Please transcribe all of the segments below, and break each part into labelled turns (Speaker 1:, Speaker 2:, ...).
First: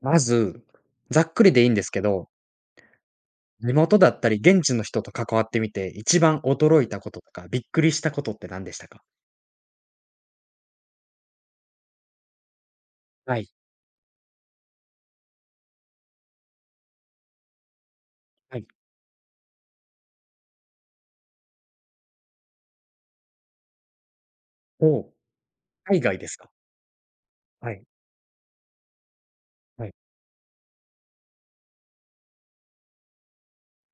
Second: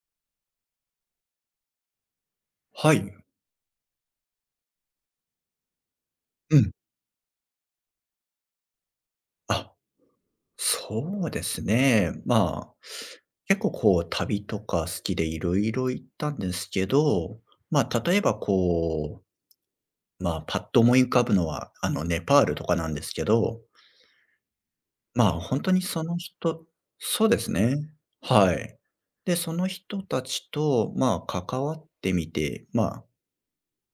Speaker 1: まず、ざっくりでいいんですけど、
Speaker 2: はい。
Speaker 1: 地元だったり現地の人と関わってみて、一番
Speaker 2: うん。
Speaker 1: 驚いたこととか、びっくりしたことって何でしたか？
Speaker 2: あ、そうですね。
Speaker 1: はい、
Speaker 2: 結構こう旅とか好きでいろいろ行ったんですけど、例えば
Speaker 1: はい。
Speaker 2: こう、パッと思い浮かぶのは、ネパールとかなんですけど、
Speaker 1: お、
Speaker 2: 本当に
Speaker 1: 海
Speaker 2: その
Speaker 1: 外ですか？
Speaker 2: 人そうです
Speaker 1: は
Speaker 2: ね。
Speaker 1: い、
Speaker 2: はい。で、その
Speaker 1: はい、
Speaker 2: 人たちと、関わってみて、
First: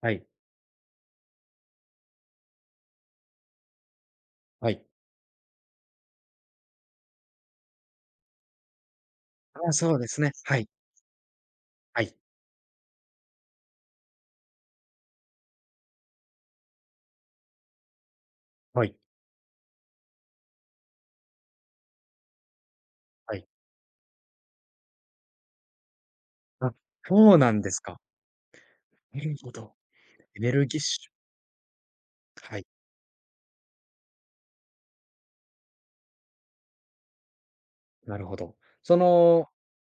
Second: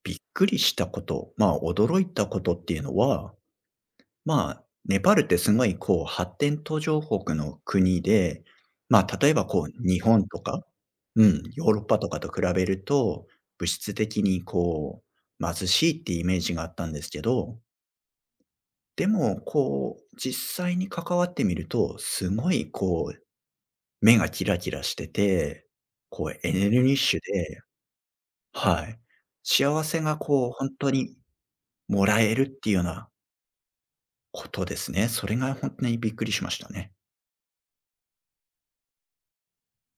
Speaker 1: は
Speaker 2: びっ
Speaker 1: い、
Speaker 2: くりしたこと、驚いたことっていうのは、
Speaker 1: はい。
Speaker 2: ネパールってすごいこう発展途上国の国で、例えばこ
Speaker 1: ああ、
Speaker 2: う
Speaker 1: そう
Speaker 2: 日
Speaker 1: です
Speaker 2: 本
Speaker 1: ね。
Speaker 2: と
Speaker 1: は
Speaker 2: か、
Speaker 1: い、
Speaker 2: うん、ヨーロッパ
Speaker 1: は
Speaker 2: と
Speaker 1: い、
Speaker 2: かと比べると、物質的にこう貧しいってイメージがあったんですけど、
Speaker 1: はい、
Speaker 2: でもこう実際に関わってみると、すごいこう
Speaker 1: はい。
Speaker 2: 目がキラキラしてて、こうエネ
Speaker 1: あ、
Speaker 2: ルギッシュ
Speaker 1: そうな
Speaker 2: で、
Speaker 1: んですか。
Speaker 2: はい。
Speaker 1: なるほど。
Speaker 2: 幸せが
Speaker 1: エ
Speaker 2: こう
Speaker 1: ネル
Speaker 2: 本
Speaker 1: ギッ
Speaker 2: 当
Speaker 1: シュ。
Speaker 2: にもらえるっ
Speaker 1: はい、
Speaker 2: ていうようなことですね。それが本当にびっくりしましたね。
Speaker 1: なるほど。その、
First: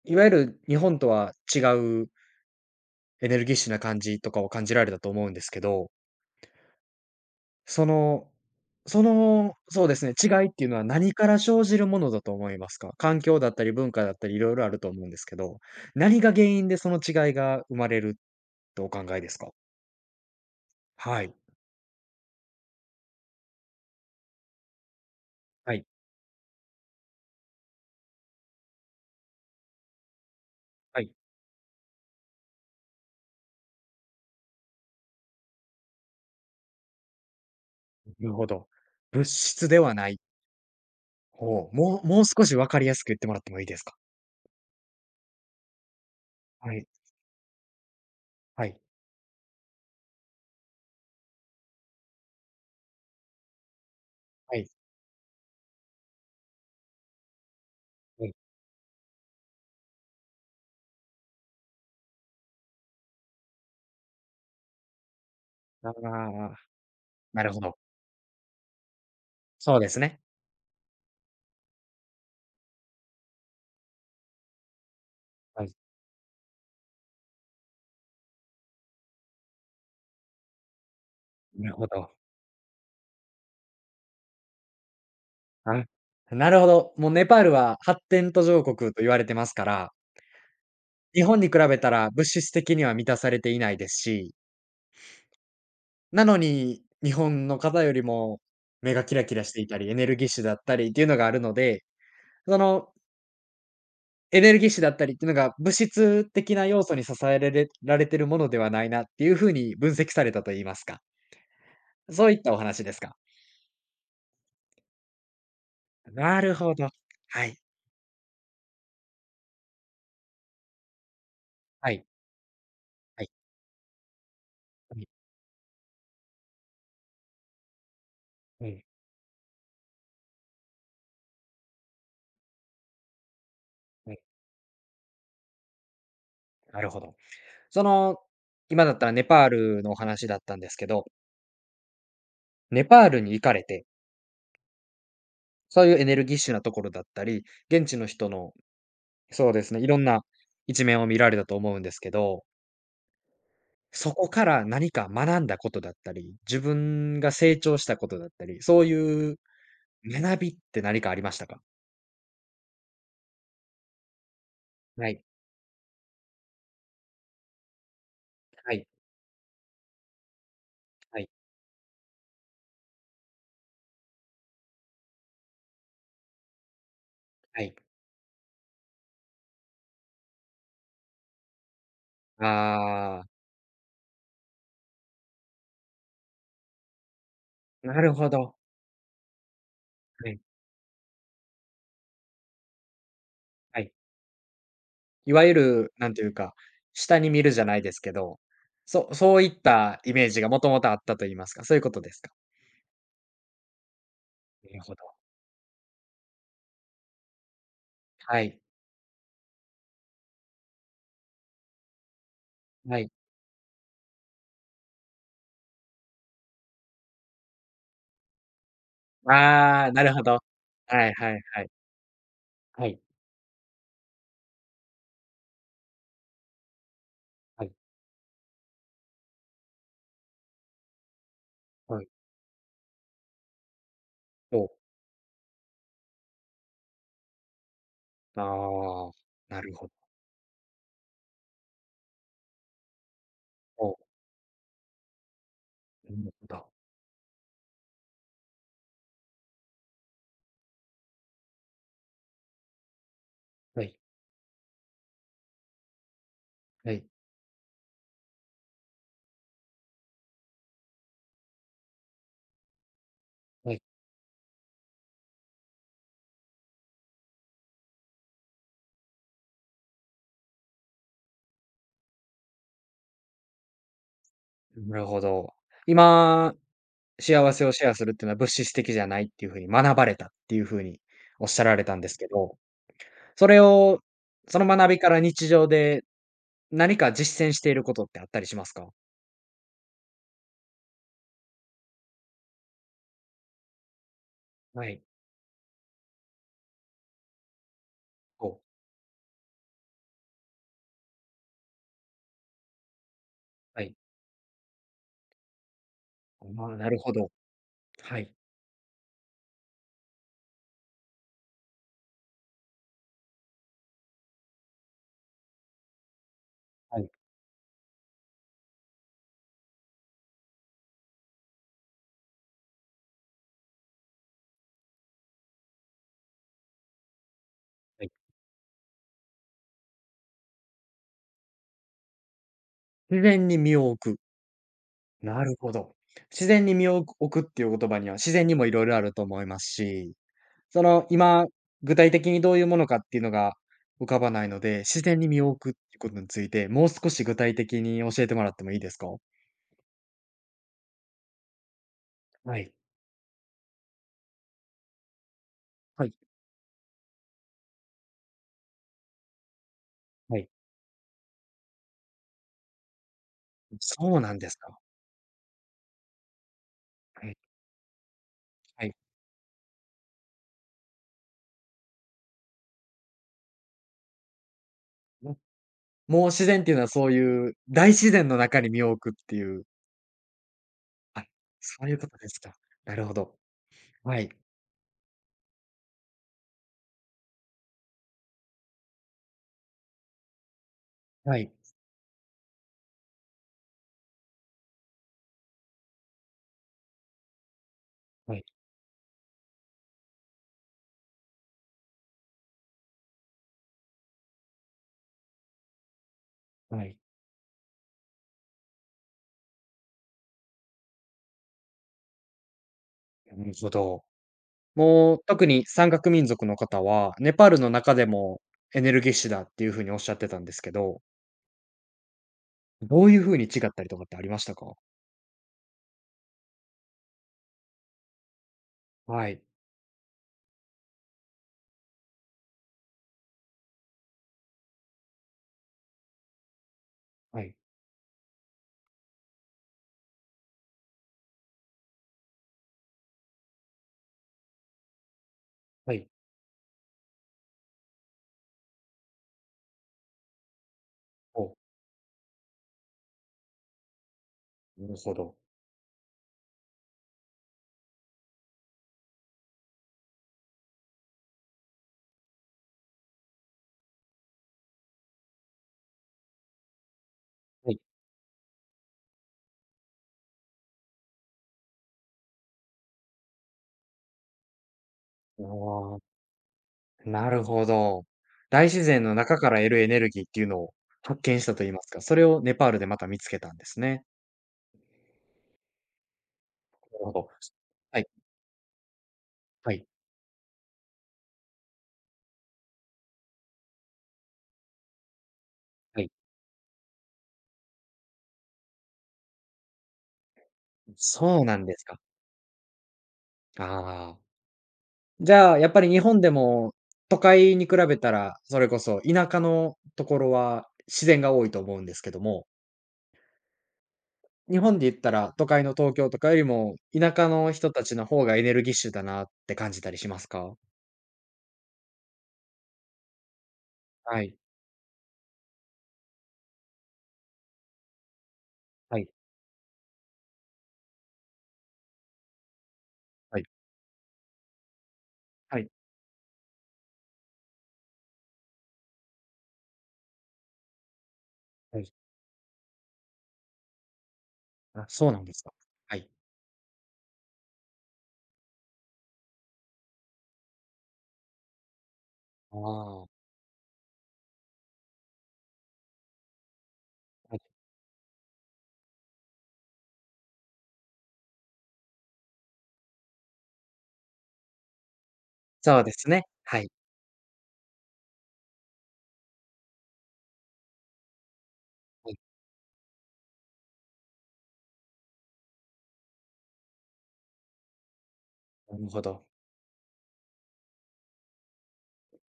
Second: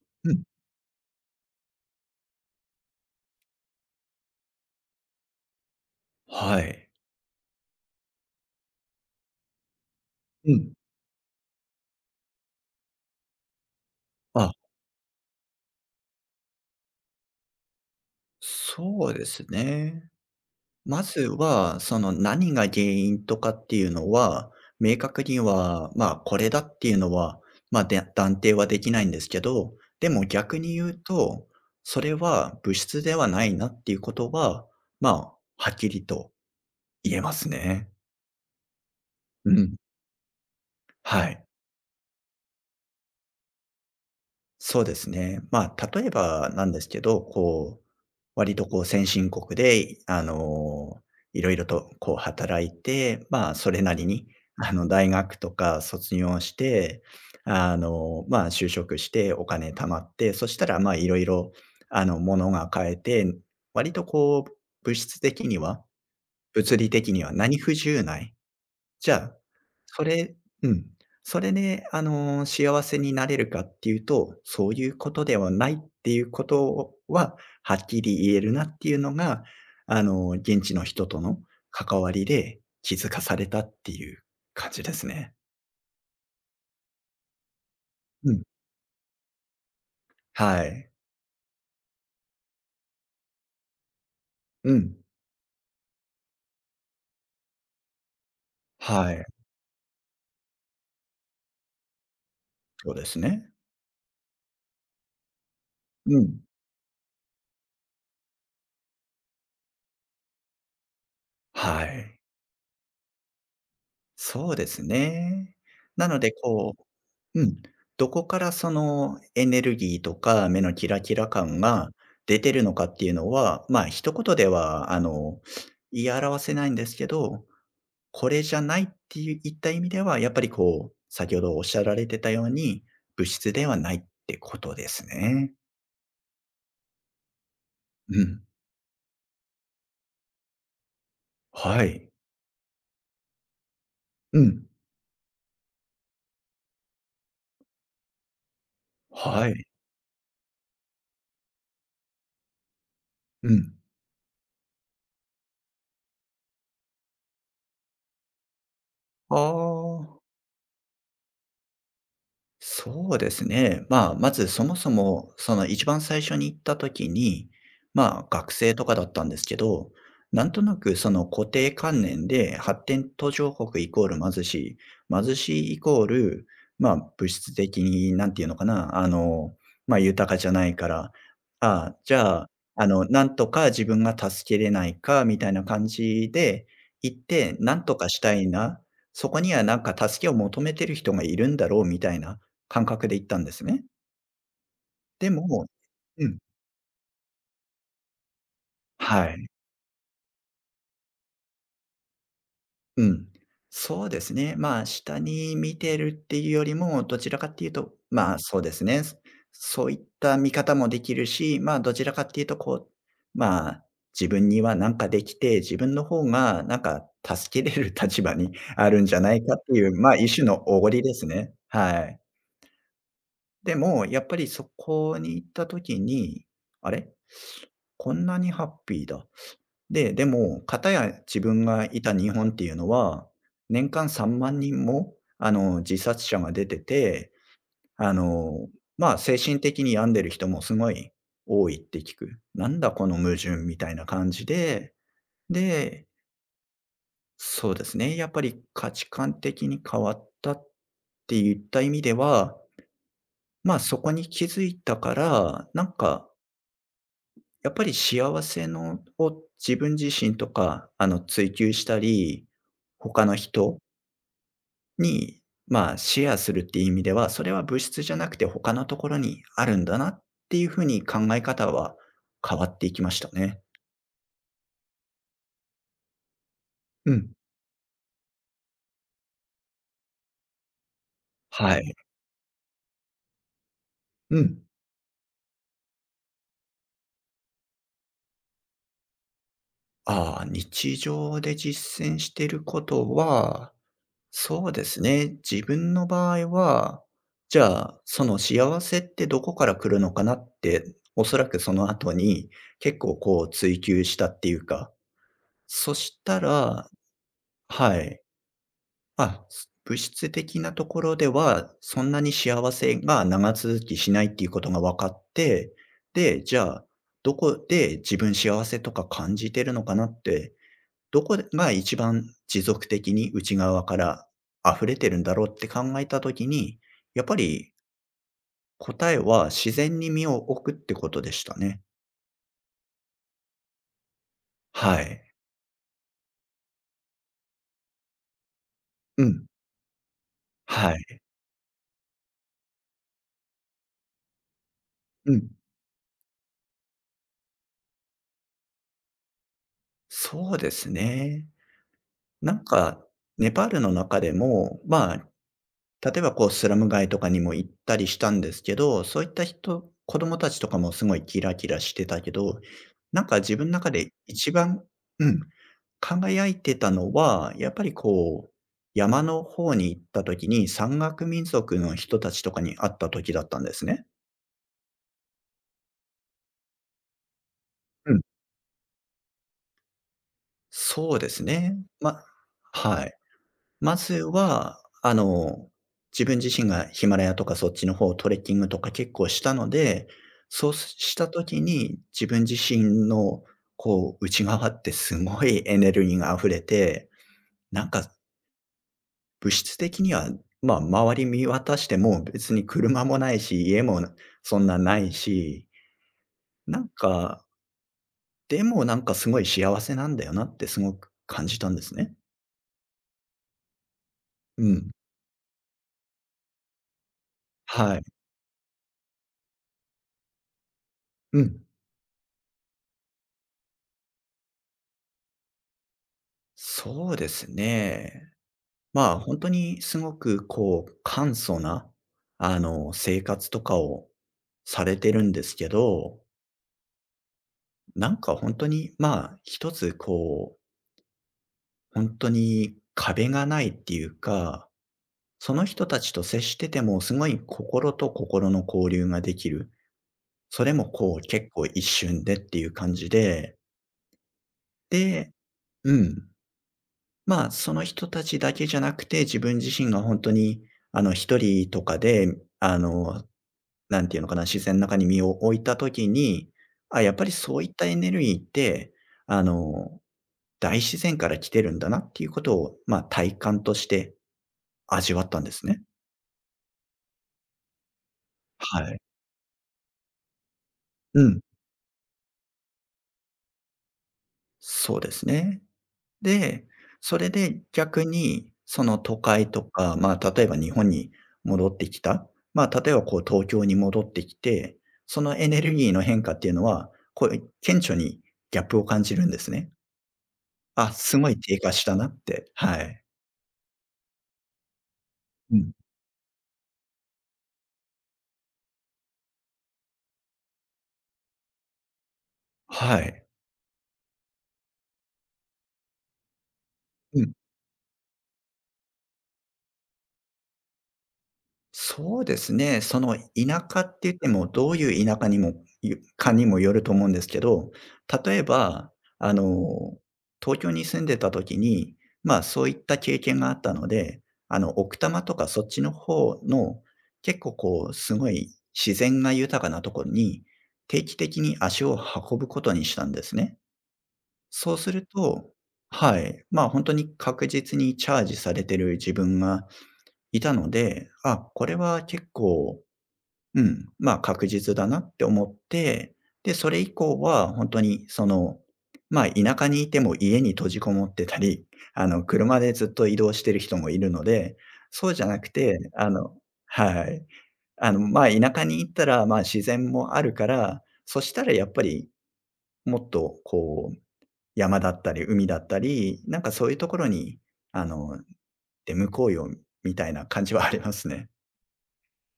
Speaker 1: いわゆ
Speaker 2: うん。
Speaker 1: る日本とは違うエネルギッシュな感じとかを感じられたと思うんですけど、
Speaker 2: はい。
Speaker 1: その、その、そうですね、違いっ
Speaker 2: う
Speaker 1: ていう
Speaker 2: ん。
Speaker 1: のは何から生じるものだと思いますか？環境だったり文化だったり、い
Speaker 2: あ、
Speaker 1: ろいろあると思うんですけど、何が原因でその違いが生まれるとお考
Speaker 2: そう
Speaker 1: え
Speaker 2: で
Speaker 1: です
Speaker 2: す
Speaker 1: か？
Speaker 2: ね。まず
Speaker 1: はい。
Speaker 2: は、その何が原因とかっていうのは、明確に
Speaker 1: はい。
Speaker 2: は、これだっていうのは、で断定はできないんですけど、でも逆に言う
Speaker 1: はい。
Speaker 2: と、それは物質ではないなっていうことは、まあ、はっきりと言えますね。
Speaker 1: なるほど。物
Speaker 2: う
Speaker 1: 質
Speaker 2: ん。
Speaker 1: ではない。
Speaker 2: はい。
Speaker 1: ほう、もう少し分かりやすく言ってもらってもいいですか？
Speaker 2: そうですね。例えばなん
Speaker 1: は
Speaker 2: で
Speaker 1: い。
Speaker 2: すけど、こう、割と
Speaker 1: はい。
Speaker 2: こう先進国で、いろいろとこう働いて、それなりに、
Speaker 1: はい。
Speaker 2: 大学とか卒業して、
Speaker 1: はい。
Speaker 2: 就職してお金貯まって、そしたら、いろいろ、ものが買えて、割とこう、物質的には、
Speaker 1: ああ、
Speaker 2: 物理的には
Speaker 1: なる
Speaker 2: 何
Speaker 1: ほ
Speaker 2: 不
Speaker 1: ど。
Speaker 2: 自由ないじゃあ、
Speaker 1: そうです
Speaker 2: そ
Speaker 1: ね。
Speaker 2: れうん。それで、幸せになれるかっていうと、そういうことでは
Speaker 1: は
Speaker 2: ないっ
Speaker 1: い。
Speaker 2: ていうことは、はっきり言えるなっていうのが、現地の人との
Speaker 1: なるほ
Speaker 2: 関わ
Speaker 1: ど。
Speaker 2: りで気づかされたっていう感じですね。
Speaker 1: あ、なるほど。もうネパールは発
Speaker 2: う
Speaker 1: 展
Speaker 2: ん。
Speaker 1: 途上国と言われてますから、
Speaker 2: はい。
Speaker 1: 日本に比べたら物質的には満たされていないですし、
Speaker 2: うん。
Speaker 1: なのに、日本の方よりも目が
Speaker 2: は
Speaker 1: キラ
Speaker 2: い。
Speaker 1: キラしていたり、エネルギッシュだったりっていうのがあるので、その
Speaker 2: そうですね。
Speaker 1: エネルギッシュだったりっていうのが、物
Speaker 2: う
Speaker 1: 質
Speaker 2: ん。
Speaker 1: 的な要素に支えられられてるものではないなっていうふうに分析されたと言いますか。
Speaker 2: はい。
Speaker 1: そういったお話ですか？
Speaker 2: そうですね。なので
Speaker 1: なる
Speaker 2: こ
Speaker 1: ほど。
Speaker 2: うう
Speaker 1: はい。
Speaker 2: ん。どこからそのエネルギーとか目のキラキラ感が
Speaker 1: はい。
Speaker 2: 出てるのかっていう
Speaker 1: は
Speaker 2: の
Speaker 1: い。
Speaker 2: は、一言では、
Speaker 1: うん。
Speaker 2: 言い表せないんですけど、これじゃ
Speaker 1: う
Speaker 2: な
Speaker 1: ん。
Speaker 2: いっていういった意味では、やっぱりこう、先ほどおっしゃられてたように、物質ではないっ
Speaker 1: うん。
Speaker 2: てことですね。
Speaker 1: なるほど。その、
Speaker 2: うん。
Speaker 1: 今だったらネパールのお話だったんですけど、
Speaker 2: はい。
Speaker 1: ネパールに行かれて
Speaker 2: うん。
Speaker 1: そういうエネルギッシュなところだったり、現地の人の、
Speaker 2: は
Speaker 1: そうで
Speaker 2: い。
Speaker 1: すね、いろんな一面を見られたと思うんですけど、
Speaker 2: うん。
Speaker 1: そこから何か学んだことだったり、自分が成長したことだったり、そうい
Speaker 2: あ
Speaker 1: う
Speaker 2: あ。
Speaker 1: 学びって何かありましたか？
Speaker 2: そうですね。まずそもそ
Speaker 1: はい、
Speaker 2: も、その一番最初に行った時に、学
Speaker 1: は
Speaker 2: 生と
Speaker 1: い、
Speaker 2: かだったんですけど、なんとなくそ
Speaker 1: は
Speaker 2: の
Speaker 1: い、
Speaker 2: 固定観念で発展途上国イコール貧しい、貧しいイコール、物質
Speaker 1: はい。
Speaker 2: 的に、なんていうのかな、豊かじゃないから、ああ、じゃあ、あの、
Speaker 1: あ
Speaker 2: な
Speaker 1: あ、
Speaker 2: んとか自分が助けれないか、みたいな感じで行って、なんと
Speaker 1: な
Speaker 2: か
Speaker 1: る
Speaker 2: し
Speaker 1: ほ
Speaker 2: たい
Speaker 1: ど。
Speaker 2: な、そこにはなんか助け
Speaker 1: は
Speaker 2: を
Speaker 1: い、
Speaker 2: 求めてる人がいるんだろう、みたいな。感覚で行ったんです
Speaker 1: は
Speaker 2: ね。
Speaker 1: い。
Speaker 2: で
Speaker 1: いわゆ
Speaker 2: も
Speaker 1: る、なんて
Speaker 2: う
Speaker 1: いう
Speaker 2: ん。
Speaker 1: か、下に見るじゃないですけど、そ
Speaker 2: は
Speaker 1: そう
Speaker 2: い。
Speaker 1: いったイメージがもともとあったと言いますか、そういうことですか？
Speaker 2: うん。そうですね。
Speaker 1: なるほど。
Speaker 2: 下に見てるっていうよりも、どちらかっていうと、
Speaker 1: は
Speaker 2: そ
Speaker 1: い、
Speaker 2: うですね。そういった見方もできるし、どちらかっていうと、こう、
Speaker 1: はい。
Speaker 2: まあ、自分にはなんかできて、自分の方がなんか助けれる立場に あるんじゃないかってい
Speaker 1: あ
Speaker 2: う、
Speaker 1: あ、なるほ
Speaker 2: 一
Speaker 1: ど。
Speaker 2: 種のおごり
Speaker 1: は
Speaker 2: で
Speaker 1: い、
Speaker 2: す
Speaker 1: はい、
Speaker 2: ね。
Speaker 1: はい。
Speaker 2: はい。
Speaker 1: はい、
Speaker 2: でも、やっぱりそこに行った時に、あれ、
Speaker 1: はい、
Speaker 2: こんなにハッピーだ。で、でも、かたや自分が
Speaker 1: は
Speaker 2: い
Speaker 1: い。
Speaker 2: た日本っていうのは、年間3
Speaker 1: おう、
Speaker 2: 万人も、自殺者が出てて、あ
Speaker 1: あ
Speaker 2: の、
Speaker 1: あ、
Speaker 2: 精
Speaker 1: な
Speaker 2: 神
Speaker 1: る
Speaker 2: 的
Speaker 1: ほど。
Speaker 2: に病んでる人もすごい多いって聞く。なんだこの矛盾みた
Speaker 1: お
Speaker 2: い
Speaker 1: う、
Speaker 2: な感じで、で、
Speaker 1: なるほど。
Speaker 2: そうですね、やっぱり価値観的に変わったって言った意味では、
Speaker 1: はい、
Speaker 2: そこに気づいたから、なんか
Speaker 1: はい、
Speaker 2: やっぱり幸せのを自分自身とか、追求したり、他の
Speaker 1: は
Speaker 2: 人
Speaker 1: い。
Speaker 2: に、シェアするっていう意味では、それは物質じゃなくて他のところにあるんだなっていう風に考え方は変わっていきましたね。
Speaker 1: なるほど。今、
Speaker 2: うん。
Speaker 1: 幸せをシェアするっていうのは物質的じゃないっていう風に学ばれたっていう風におっしゃら
Speaker 2: は
Speaker 1: れた
Speaker 2: い。
Speaker 1: んですけど、それを、
Speaker 2: う
Speaker 1: そ
Speaker 2: ん。
Speaker 1: の学びから日常で何か実践していることってあったりしますか？
Speaker 2: 日常で実践してることはそうで
Speaker 1: は
Speaker 2: す
Speaker 1: い、
Speaker 2: ね。自分の場合は、じゃあ、その
Speaker 1: おう、
Speaker 2: 幸せってどこから来るのかなって、おそらくその後に結構こう追
Speaker 1: はい。
Speaker 2: 求したっていうか、そした
Speaker 1: ああ、な
Speaker 2: ら、
Speaker 1: るほど。
Speaker 2: は
Speaker 1: は
Speaker 2: い。
Speaker 1: い、
Speaker 2: あ、物質的なところでは、そんなに幸せが長続きしないっていうことが分かって、で、じゃあ、
Speaker 1: はい、
Speaker 2: どこで自分幸せとか感じてるのかなってどこが一番持続的に内側から溢れてるんだろうって考えたときに、やっぱり
Speaker 1: はい。
Speaker 2: 答えは自然に身を置くってことでしたね。
Speaker 1: 自然に身を置く。
Speaker 2: はい。
Speaker 1: なるほど。自然に身を置くっていう言葉には、自然にもいろいろあると
Speaker 2: う
Speaker 1: 思
Speaker 2: ん。
Speaker 1: いますし、そ
Speaker 2: は
Speaker 1: の、
Speaker 2: い。
Speaker 1: 今、具体的にどういうものかっていうのが浮かばないので、自然に
Speaker 2: う
Speaker 1: 身を
Speaker 2: ん。
Speaker 1: 置くっていうことについて、もう少し具体的に教えてもらってもいいですか？
Speaker 2: そうですね。な
Speaker 1: は
Speaker 2: ん
Speaker 1: い。
Speaker 2: か、ネパールの中でも、
Speaker 1: はい。
Speaker 2: 例えばこうスラム街とかにも行ったりしたんですけど、そういった人子供
Speaker 1: はい。
Speaker 2: たちとかもすごいキラキラしてたけど、なんか自分の中で
Speaker 1: そうなんで
Speaker 2: 一
Speaker 1: すか。
Speaker 2: 番うん。輝いてたの
Speaker 1: はい。
Speaker 2: は、やっぱりこう、
Speaker 1: はい。
Speaker 2: 山の方に行った時に、山岳民族の人たちとかに会った時だったんですね。
Speaker 1: ももう自然っていうのはそういう大自
Speaker 2: うん。
Speaker 1: 然の中に身を置くっていう、
Speaker 2: そう
Speaker 1: あ、
Speaker 2: ですね。
Speaker 1: そういうこと
Speaker 2: ま
Speaker 1: ですか。な
Speaker 2: は
Speaker 1: るほ
Speaker 2: い。
Speaker 1: ど。
Speaker 2: まず
Speaker 1: はい。
Speaker 2: は、自分自身がヒマラヤとかそっちの方、トレッキングとか結構したので、そうした
Speaker 1: はい。
Speaker 2: 時に自分自身のこう、内側ってすごいエネルギーが溢れて、なんか
Speaker 1: はい。
Speaker 2: 物質的には、周り見渡しても別に車もないし、家もそんなないし、な
Speaker 1: は
Speaker 2: ん
Speaker 1: い。
Speaker 2: か、でもなんかすごい幸せなんだよなってすごく感じたんですね。
Speaker 1: なるほど。
Speaker 2: うん。
Speaker 1: もう、特に山岳民族の方は、ネパールの中
Speaker 2: はい。
Speaker 1: でもエネルギッシュだっていうふうにおっしゃってたんですけど、
Speaker 2: うん。
Speaker 1: どういうふうに違ったりとかってありましたか？
Speaker 2: そうですね。
Speaker 1: は
Speaker 2: 本
Speaker 1: い、
Speaker 2: 当にすごくこう簡素な、生活とかをされてるんですけど、
Speaker 1: はい、
Speaker 2: なんか本当に、一つこう、本当に壁がないっていうかその人
Speaker 1: は
Speaker 2: た
Speaker 1: い。
Speaker 2: ちと接してても、すごい心と心の交流ができる。それもこう
Speaker 1: お、
Speaker 2: 結構一瞬でっていう感じで、
Speaker 1: なるほ
Speaker 2: で
Speaker 1: ど。
Speaker 2: うん。その人たちだけじゃなくて、自分自身が本当に一人とかで、あの、なんていうのかな、自然の中に身を置いた時に、あ、やっぱりそういっ
Speaker 1: はい。
Speaker 2: たエネルギーって、あの、大自然から来てるんだなっていうことを、体感として味わったんですね。
Speaker 1: ああ、なるほど。大
Speaker 2: は
Speaker 1: 自
Speaker 2: い。
Speaker 1: 然の中から得るエネルギーっていうのを
Speaker 2: う
Speaker 1: 発
Speaker 2: ん。
Speaker 1: 見したと言いますか、それをネパールでまた見つけたんですね。
Speaker 2: そうですね。で、
Speaker 1: なるほ
Speaker 2: それ
Speaker 1: ど。
Speaker 2: で
Speaker 1: は
Speaker 2: 逆
Speaker 1: い、
Speaker 2: に、その都会と
Speaker 1: はい、
Speaker 2: か、例えば日本に戻ってきた、例えばこう東京に戻ってきて、そのエネルギーの
Speaker 1: はい。
Speaker 2: 変化っていうのは、こう顕著にギャップを感じるんですね。あ、すごい
Speaker 1: そうな
Speaker 2: 低
Speaker 1: ん
Speaker 2: 下
Speaker 1: で
Speaker 2: し
Speaker 1: す
Speaker 2: た
Speaker 1: か。
Speaker 2: なって。はい。
Speaker 1: ああ。じゃ
Speaker 2: う
Speaker 1: あ、や
Speaker 2: ん。
Speaker 1: っぱり日本でも、都会に比べたら、それこそ田舎のところは自然が多いと思うんですけども、
Speaker 2: はい。
Speaker 1: 日本で言ったら都会の東京とかよりも、田
Speaker 2: う
Speaker 1: 舎
Speaker 2: ん。
Speaker 1: の人たちの方がエネルギッシュだなって感じたりしますか？
Speaker 2: そうですね。その田舎って言っ
Speaker 1: は
Speaker 2: て
Speaker 1: い。
Speaker 2: も、どういう田舎にもゆかにもよると思うんですけど、例えば、
Speaker 1: はい。
Speaker 2: あの、東京に住んでた時に、そういった経
Speaker 1: は
Speaker 2: 験
Speaker 1: い。
Speaker 2: があったので、奥多摩とか
Speaker 1: は
Speaker 2: そっ
Speaker 1: い。
Speaker 2: ちの方の、結構こう、すごい自然が豊かなところに、定期的に
Speaker 1: は
Speaker 2: 足
Speaker 1: い。
Speaker 2: を運ぶことにしたんですね。そう
Speaker 1: あ、
Speaker 2: する
Speaker 1: そうなんです
Speaker 2: と、
Speaker 1: か。はい。
Speaker 2: はい、本当に確実にチャージされてる自分がいたので、あ、これは結
Speaker 1: ああ、
Speaker 2: 構、
Speaker 1: は
Speaker 2: 確実だなって思って、で、それ以降
Speaker 1: い。
Speaker 2: は本当に田舎にいても家に閉じこもってたり、車でずっと移動してる人もいるので、そうじゃなくて、
Speaker 1: そうですね。はい。
Speaker 2: はい。田舎に行ったら、まあ、自然もあるから、そしたらやっぱり
Speaker 1: はい。
Speaker 2: もっとこう、山だったり海だったり、なんかそういうところに、あの、
Speaker 1: なる
Speaker 2: 出
Speaker 1: ほ
Speaker 2: 向こ
Speaker 1: ど。
Speaker 2: うよみたいな感じはありますね。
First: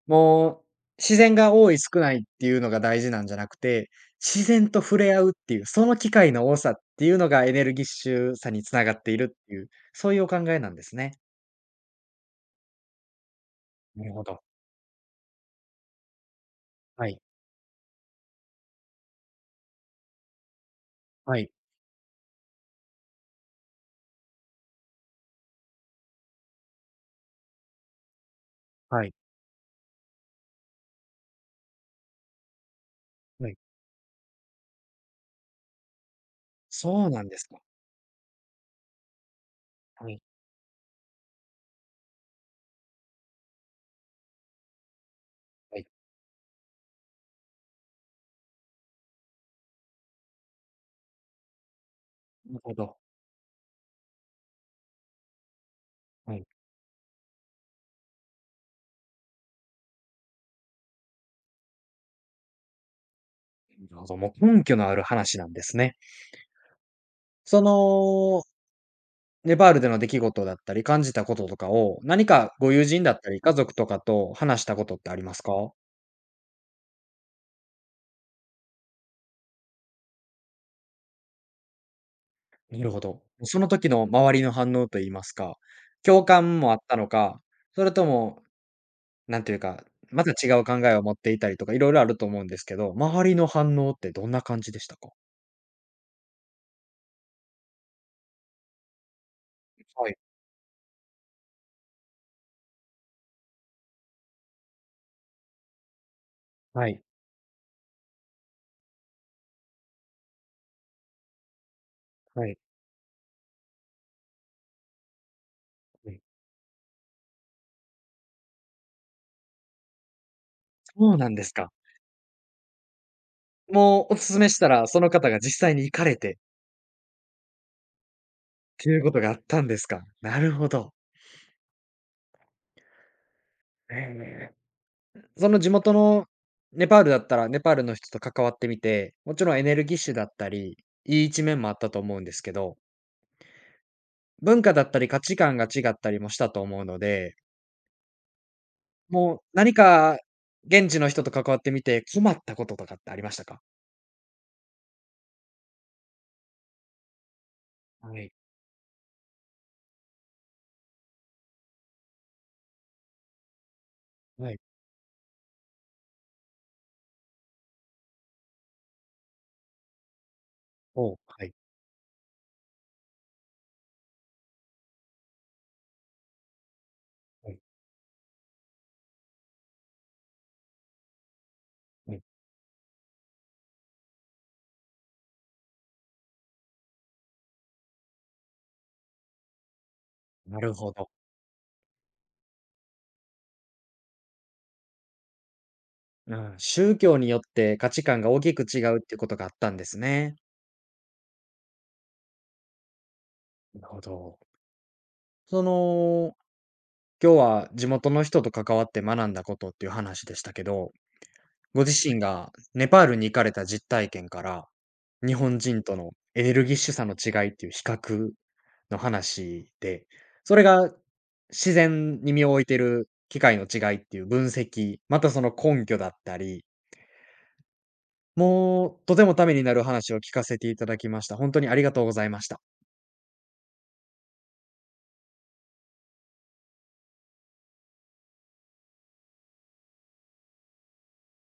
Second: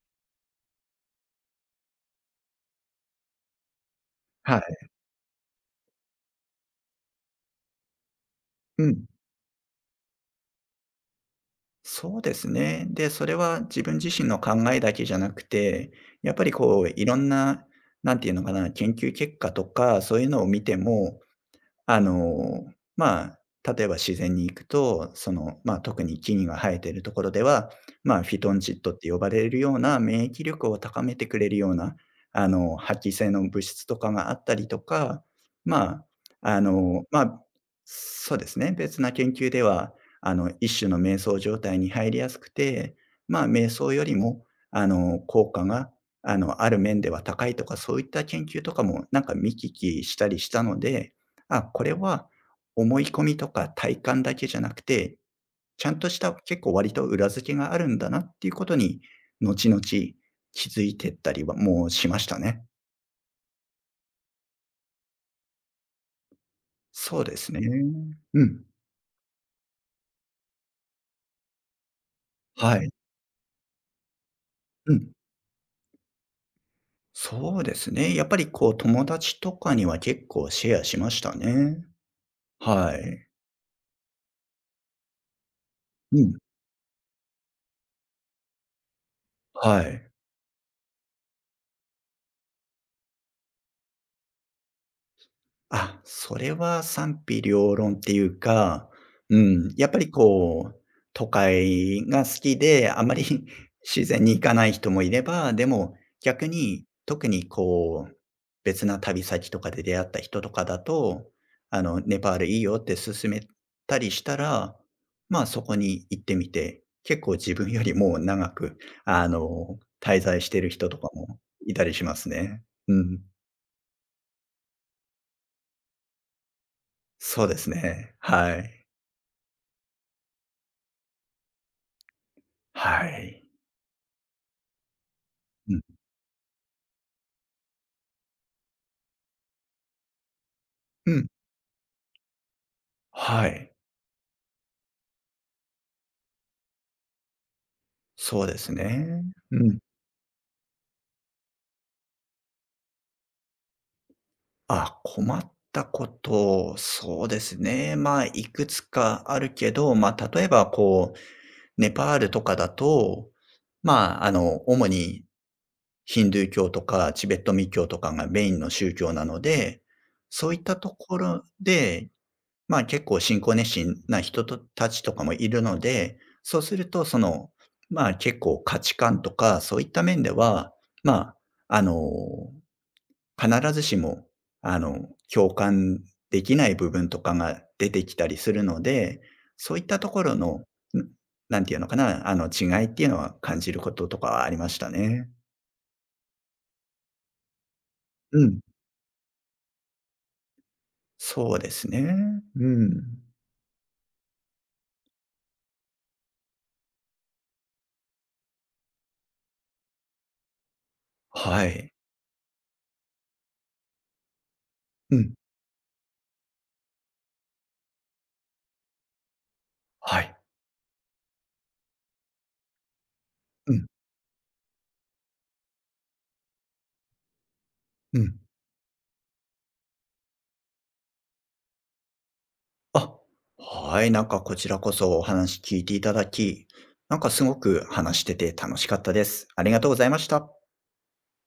Speaker 1: もう、自然が多い少ないっていうのが大事なんじゃなくて、自
Speaker 2: は
Speaker 1: 然と
Speaker 2: い。
Speaker 1: 触れ合うっていう、その機会の多さっていうのがエネルギッシュさに
Speaker 2: う
Speaker 1: 繋がっ
Speaker 2: ん。
Speaker 1: ているっていう、そういうお考えなんですね。
Speaker 2: そうですね。で、それは自分
Speaker 1: な
Speaker 2: 自
Speaker 1: るほ
Speaker 2: 身の
Speaker 1: ど。
Speaker 2: 考えだけじゃなくて、やっぱりこうい
Speaker 1: は
Speaker 2: ろ
Speaker 1: い。
Speaker 2: んな、なんていうのかな、研究結果とかそういうのを見ても、
Speaker 1: はい。
Speaker 2: あの、ま例えば自然に行くと、特に木々が生えているところでは、まあ、フィトンチッドっ
Speaker 1: は
Speaker 2: て
Speaker 1: い。
Speaker 2: 呼ばれるような免疫力を高めてくれるような、あの、発揮性の
Speaker 1: はい。
Speaker 2: 物質とかがあったりとか、まあ、あの、
Speaker 1: そう
Speaker 2: ま
Speaker 1: なんで
Speaker 2: あ、
Speaker 1: すか。
Speaker 2: そうですね、別な研究では、
Speaker 1: はい。
Speaker 2: あの、一種の瞑想状態に入りやすくて、まあ、瞑想よりも、あの、効果
Speaker 1: はい。
Speaker 2: が、あの、ある面では高いとか、そういった研究とかも、なんか見聞きしたりしたので、あ、これは
Speaker 1: なるほど。
Speaker 2: 思い込みとか体感だけじゃなくて、ちゃんとした
Speaker 1: はい。
Speaker 2: 結構割と裏付けがあるんだなっていうことに、後々気づいてったりはもうしましたね。
Speaker 1: なるほど。もう根拠のある話なんですね。
Speaker 2: そうですね。
Speaker 1: そ
Speaker 2: う
Speaker 1: の、
Speaker 2: ん。
Speaker 1: ネパールでの出来事だったり、感じたこととかを、何かご
Speaker 2: は
Speaker 1: 友
Speaker 2: い。
Speaker 1: 人だったり、家族とかと話したこ
Speaker 2: う
Speaker 1: とって
Speaker 2: ん。
Speaker 1: ありますか？
Speaker 2: そうですね。やっぱりこう友達とかには結構シェアしましたね。
Speaker 1: なる
Speaker 2: は
Speaker 1: ほど。
Speaker 2: い。
Speaker 1: その時の周りの反応といいますか、
Speaker 2: う
Speaker 1: 共
Speaker 2: ん。
Speaker 1: 感もあったのか、それとも、なんていう
Speaker 2: は
Speaker 1: か、
Speaker 2: い。
Speaker 1: また違う考えを持っていたりとか、いろいろあると思うんですけど、周りの反応ってどんな感じでしたか？
Speaker 2: あ、それは賛否両論っていうか、うん、やっぱ
Speaker 1: は
Speaker 2: り
Speaker 1: い、
Speaker 2: こう、都会が好きで、あまり 自然に行かない人もいれば、でも逆に、
Speaker 1: はい、
Speaker 2: 特にこう、別な旅先とかで出会った人とかだと、あの、ネパール
Speaker 1: は
Speaker 2: い
Speaker 1: い、
Speaker 2: いよって勧めたりしたら、まあ、そこに
Speaker 1: は
Speaker 2: 行
Speaker 1: い。
Speaker 2: ってみて、結構自分よりもう長く、あの、滞在してる人とか
Speaker 1: そうなん
Speaker 2: も
Speaker 1: ですか。
Speaker 2: いたりしますね。うん、
Speaker 1: もうお勧めしたら、その方が実際に行かれてっ
Speaker 2: そうですね。はい。
Speaker 1: ていうことがあったんですか。なるほど。
Speaker 2: はい。
Speaker 1: ええ。その地
Speaker 2: うん。
Speaker 1: 元のネパールだったら、ネパールの人と関わってみて、もちろんエネルギッシュだったり、
Speaker 2: う
Speaker 1: いい
Speaker 2: ん。
Speaker 1: 一面もあったと思うんですけど、
Speaker 2: はい。
Speaker 1: 文化だったり価値観が違ったりもしたと思うので、
Speaker 2: そうですね。
Speaker 1: もう
Speaker 2: う
Speaker 1: 何
Speaker 2: ん。
Speaker 1: か現地の人と関わってみて困ったこととかってありましたか？
Speaker 2: あ、困ったこと、そうですね。
Speaker 1: は
Speaker 2: まあ、
Speaker 1: い、
Speaker 2: いくつかあるけど、まあ、例えばこう、ネパールとかだと、
Speaker 1: はい、
Speaker 2: 主にヒンドゥー教とかチベット密教とかがメインの宗教なので、そういったと
Speaker 1: お
Speaker 2: こ
Speaker 1: う、は
Speaker 2: ろ
Speaker 1: い、
Speaker 2: で、まあ、結構信仰熱心な人とたちとかもいるので、そうするとその、
Speaker 1: はい、
Speaker 2: まあ、結構価値観とかそういった面では、まあ、あの、
Speaker 1: はい、
Speaker 2: 必ずしも、あの、共感できない部分とかが出てきたりするので、そういったところ
Speaker 1: な
Speaker 2: の、
Speaker 1: るほ
Speaker 2: ん、
Speaker 1: ど。
Speaker 2: なんていうのかな、あの、違いっていうのは感じることとかはありましたね。
Speaker 1: うん、宗教によって価値観が大
Speaker 2: う
Speaker 1: き
Speaker 2: ん。
Speaker 1: く違うっていうことがあったんですね。
Speaker 2: そうですね。うん。
Speaker 1: なるほど。その、今日は地元の人と関わって学んだことっていう話でしたけど、
Speaker 2: は
Speaker 1: ご
Speaker 2: い。
Speaker 1: 自身がネパールに行かれた実体験から、
Speaker 2: うん。
Speaker 1: 日本人とのエネルギッシュさの違いっていう比較の話で、
Speaker 2: はい。
Speaker 1: それが自然に身を置いてる機械の
Speaker 2: うん。
Speaker 1: 違いっていう分析、またその根拠だったり、
Speaker 2: うん。
Speaker 1: もうとてもためになる話を聞かせていただきました。本当にありがとうございました。
Speaker 2: あ、はい、なんかこちらこそお話聞いていただき、なんかすごく話してて楽しかったです。ありがとうございました。